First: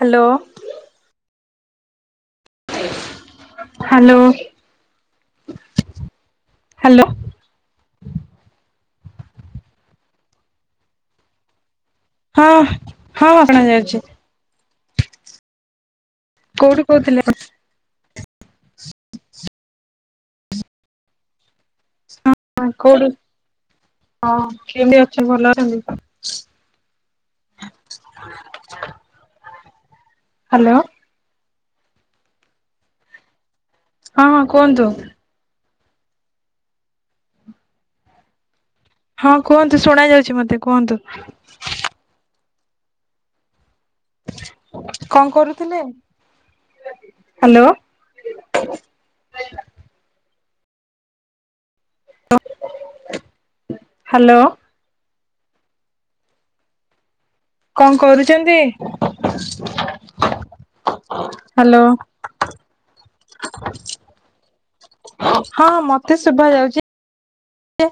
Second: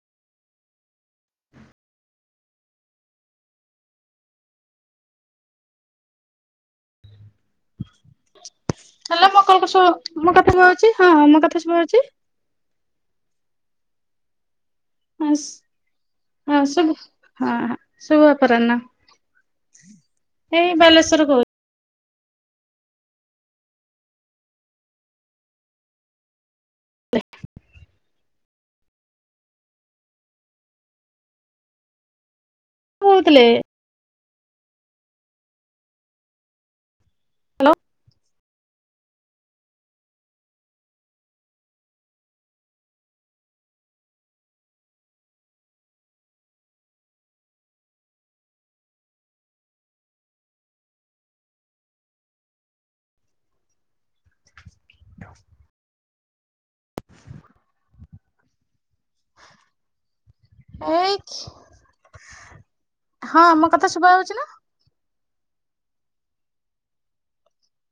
Hello. Hello hello. Hello ମୋ କଣ ସ ମୋ କଥା ସୁଆ ଅଛି ହଁ ମୋ କଥା ସୁ ଅଛି? ହଁ ହଁ ଶୁଣାଯାଉଚି। ହାସ୍ ଆଉ କୋଉଠୁ ସବୁ କହୁଥିଲେ? ହା ଶୁଭ ଅପରାହ୍ନ ଏଇ ବାଲେଶ୍ଵର ରୁ କହୁ ହ କୋଉଠି ହଁ କେମତି ଅଛ ଭଲ ଅଛନ୍ତି? ତ ହ୍ୟାଲୋ। କହୁଥିଲେ ହଁ କୁହନ୍ତୁ। ହାଲୋ। ହଁ କୁହନ୍ତୁ ଶୁଣା ଯାଉଛି ମତେ କୁହନ୍ତୁ। କଣ କରୁଥିଲେ ହ୍ୟାଲୋ। ହାଲୋ। [unintelligible] କଣ କରୁଛନ୍ତି? ଏଇ ହ୍ୟାଲୋ ହଁ ମୋ କଥା ଶୁଭାଉଛି ନା? ହଁ ହଁ ମତେ ଶୁଭା ଯାଉଛ ଏ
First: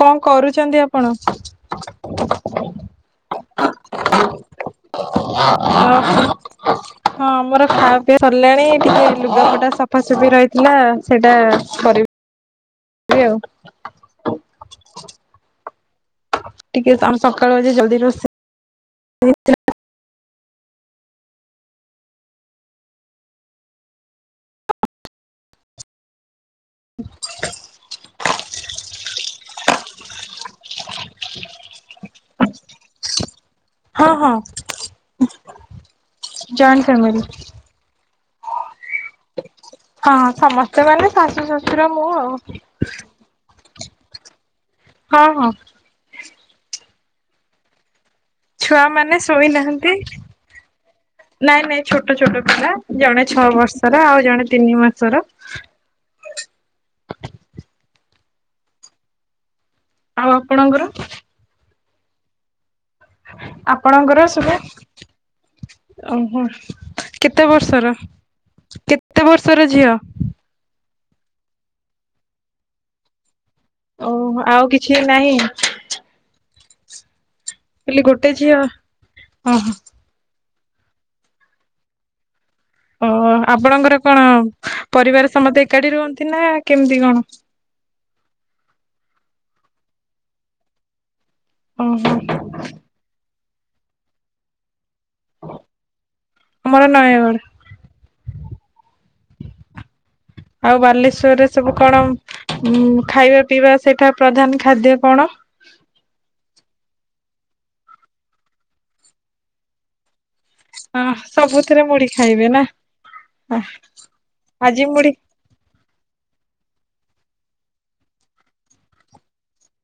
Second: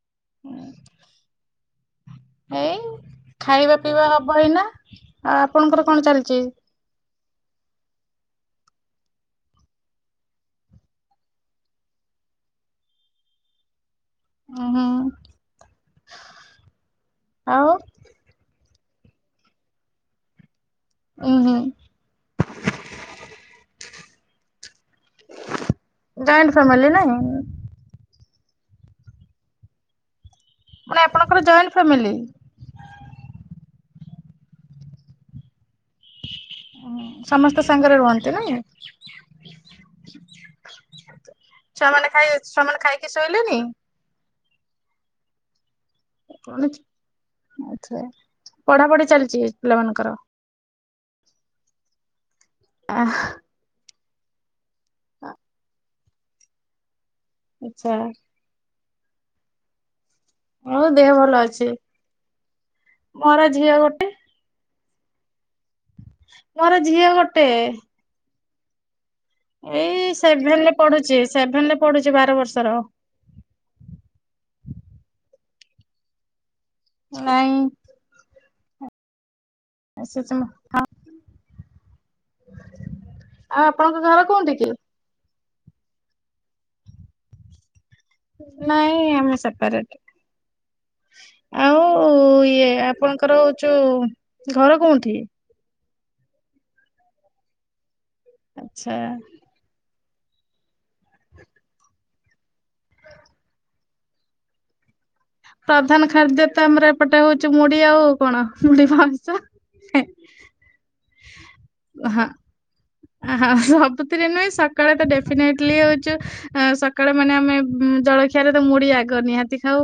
କଣ କରୁଛନ୍ତି ଆପଣ? ଏଇ ଖାଇବା ପିଇବା ହବ ଏଇନା। ଆ ଆପଣଙ୍କର କଣ ଚାଲିଛି? ହଁ ଆମର ଖାଇବା ପିଇବା ସରିଲାଣି ଟିକେ ଲୁଗା ପଟା ସଫାସଫି ରହିଥିଲା ସେଇଟା କରି ବି ଆଉ। ଉହୁଁ। ଟିକେ ଆମ୍ ସକାଳୁ ଆଉ ଆଜି ଜଲ୍ଦି ରୋଷେ‌ ଇ ଥିଲା। ଉୁଁହୁଁ। ଜଏଣ୍ଟ ଫ୍ୟାମିଲି ନାଇଁ? ପୁଣି ଆପଣଙ୍କର ଜଏଣ୍ଟ ଫ୍ୟାମିଲି? ହଁ ହଁ ଜଏଣ୍ଟ ଫ୍ୟାମିଲି‌। ତ ସାଙ୍ଗରେ ରୁହନ୍ତି ନାଇଁ? ହଁ ସମସ୍ତେ ମାନେ ଶାଶୁ, ଶଶୁର, ମୁଁ ଆଉ। କିଏ ଶୋଇଲେଣି? ହଁହଁ। ଗଣଛି ଆଛା। ଛୁଆମାନେ ଶୋଇନାହାନ୍ତି? ନାଇଁ ନାଇଁ ଛୋଟ ଛୋଟ ପିଲା ଜଣେ ଛଅ ବର୍ଷର ଆଉ ଜଣେ ତିନି ମାସର। ଆଛା। ଆଉ ଆପଣଙ୍କର ହଉ ଦେହ ଭଲ ଅଛି? ମୋର ଝିଅ ଗୋଟେ ଆପଣଙ୍କର [unintelligible] ଓହୋ ମୋର ଝିଅ ଗୋଟେ କେତେ ବର୍ଷର କେ ଏଇ-ଇ-ଇ ସେଭେନ୍ ରେ ପଢୁଛି ସେଭେନ୍ ନେ ପଢୁଛି ବାର ବର୍ଷର। ଓ ହୋ ଆଉ କିଛି ନାହିଁ? ନାଇଁ। କହିଲି ଗୋଟେ ଝିଅ ଅ ହଁ। ଆସୁଚିମୁ ହଁ। ଓ ଆପଣଙ୍କର ଘର କଣ କୋଉଠି କି? ପରିବାର ସମସ୍ତେ ଏକାଠି ରୁହନ୍ତି ନା କେମିତି କଣ? ନାଇଁ-ଇ-ଇ-ଇ ଆମେ ସେପାରେଟ ଆ ଓହୋ। ଉ ଇଏ ଆପଣଙ୍କର ଯୋଉ ଘର କୋଉଁଠି? ମୋର ନୟାଗଡ୍। ଆଚ୍ଛା। ଆଉ ବାଲେଶ୍ଵରରେ ସବୁ କଣ ଉଁ ଖାଇବା ପିଇବା ସେଠା ପ୍ରଧାନ ଖାଦ୍ୟ କଣ? ପ୍ରଧାନ ଖାଦ୍ୟ ତ ଆମର ଏପଟେ ହଉଚି ମୁଡି ଆଉ କଣ ମୁଢି ମାଂସ। ହେଁ। ଅଁ ସବୁଥିରେ ମୁଢି ଖାଇବେ ନା? ଆହା ସବୁଥିରେ ନୁଏ ଆଜି ସକାଳେ ତ ମୁଢି ଡେ ଫିନେଟ୍ଲି ହଉଚୁ ଆଁ ସକାଳ ମାନେ ଆମେ ଉଁ ଜଳଖିଆରେ ତ ମୁଡି ଆଗ ନିହାତି ଖାଉ।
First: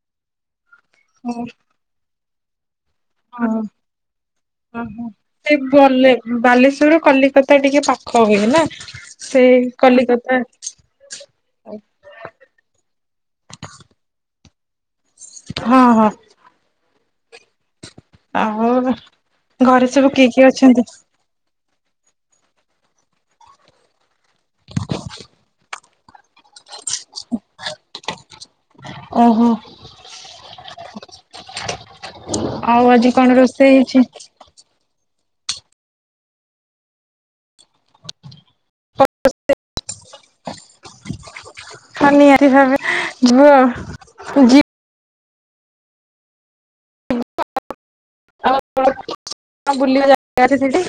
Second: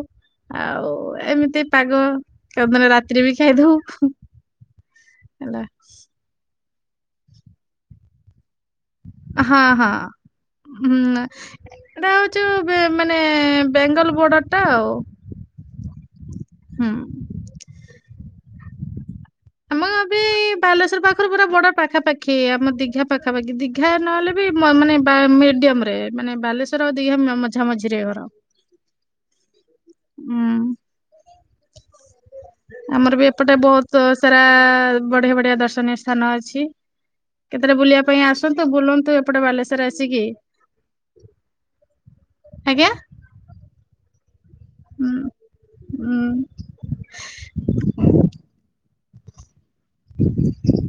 ଆଉ ହଁ ଏମିତି ପାଗ [unintelligible] ଦିନ ରାତିରେ ବି ଖାଇଦଉ। ଓହୋ ତେ ହେଲା ବଲେ‌ ବାଲେଶ୍ଵରୁ କଲିକତା ଟିକେ ପାଖ ହୁଏନା। ସେ ହଁ ହଁ କଲିକତା। ହୁଁ ଏଟା ହଉଚୁ ବେ ମାନେ ବେଙ୍ଗଲ୍ ବୋର୍ଡର୍ ଟା ଆଉ। ହଁ-ହଁ। ହୁଁ। ଆହୋ ଘରେ ସବୁ କିଏ କିଏ ଅଛନ୍ତି? ଖରେ ପୁରା ବର୍ଡ ପାଖାପାଖି ଆମ ଦୀଘା ପାଖାପାଖି ଦୀଘା ନହେଲେ ବି ମ ମାନେ ବା ମିଡ଼ିୟମ୍ ରେ ମାନେ ବାଲେଶ୍ୱର ଆଉ ଦିଘା ମ ମଝା ମଝିରେ ଘର ଓହୋ ଉୁଁ। ଆଉ ଆଜି ଆମର କଣ ବି ଏପଟେ ରୋଷେଇ ହେଇଛି? ବହୁତୁ ସେ [unintelligible] ବଢିଆ ବଢିଆ ଦର୍ଶନୀୟ ସ୍ଥାନ ଅଛି। କେତେଳେ ବୁଲିଆ ପାଇଁ ଆସନ୍ତୁ ବୁଲନ୍ତୁ ଏପଟେ ବାଲେଶ୍ଵର ଆସିକି। ହଁ ନିହାତି ଭାବେ ଆଜ୍ଞା ମୁଁ ଯି ହୁଁ ଉଁ। ଆଉ କଣ ବୁଲିବା ଜାଗା ଅଛି ସେଇଠି?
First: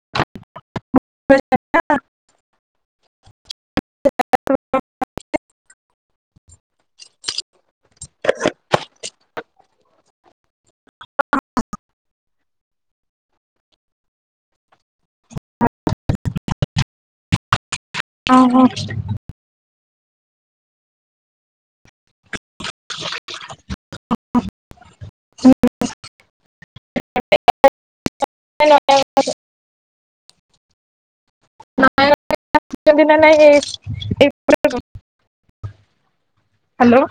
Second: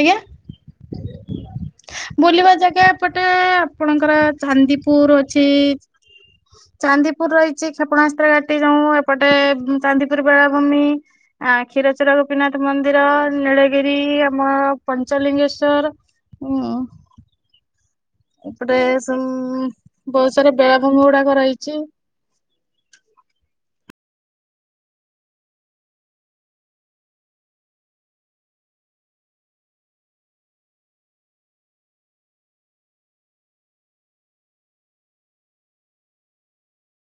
ଆଜ୍ଞା। ବୁଲିବା ଜାଗା ଏପଟେ ଆପଣଙ୍କର ଚାନ୍ଦିପୁର ଅଛି। ଚାନ୍ଦିପୁର୍ ରହିଚି କ୍ଷେପଣାସ୍ତ୍ର ଘାଟି ଯୋଉଁ ଏପଟେ ଚାନ୍ଦିପୁର୍ ବେଳାଭୂମି ଆଁ କ୍ଷୀରଚୋରା ଗୋପୀନାଥ ମନ୍ଦିର ନୀଳଗିରି ଅ [unintelligible] ପଞ୍ଚଲିଙ୍ଗେଶ୍ଵର ଉଁ। ଓହୋ ଏପଟେ ସିମ୍ ବହୁତ୍ ସାରା ବେଳାଭୂମି ଗୁଡାକ ରହିଚି। [unintelligible] [unintelligible] [unintelligible] ହାଲୋ।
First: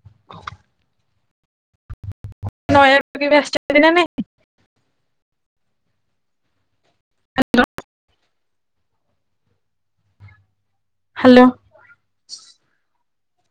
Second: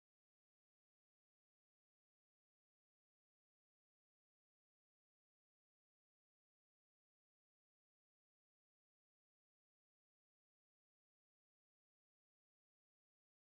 [inaudible] [unintelligible] କେବେ ଆସଚନ୍ତି ନା ନାଇଁ? ହାଲୋ। ହାଲୋ।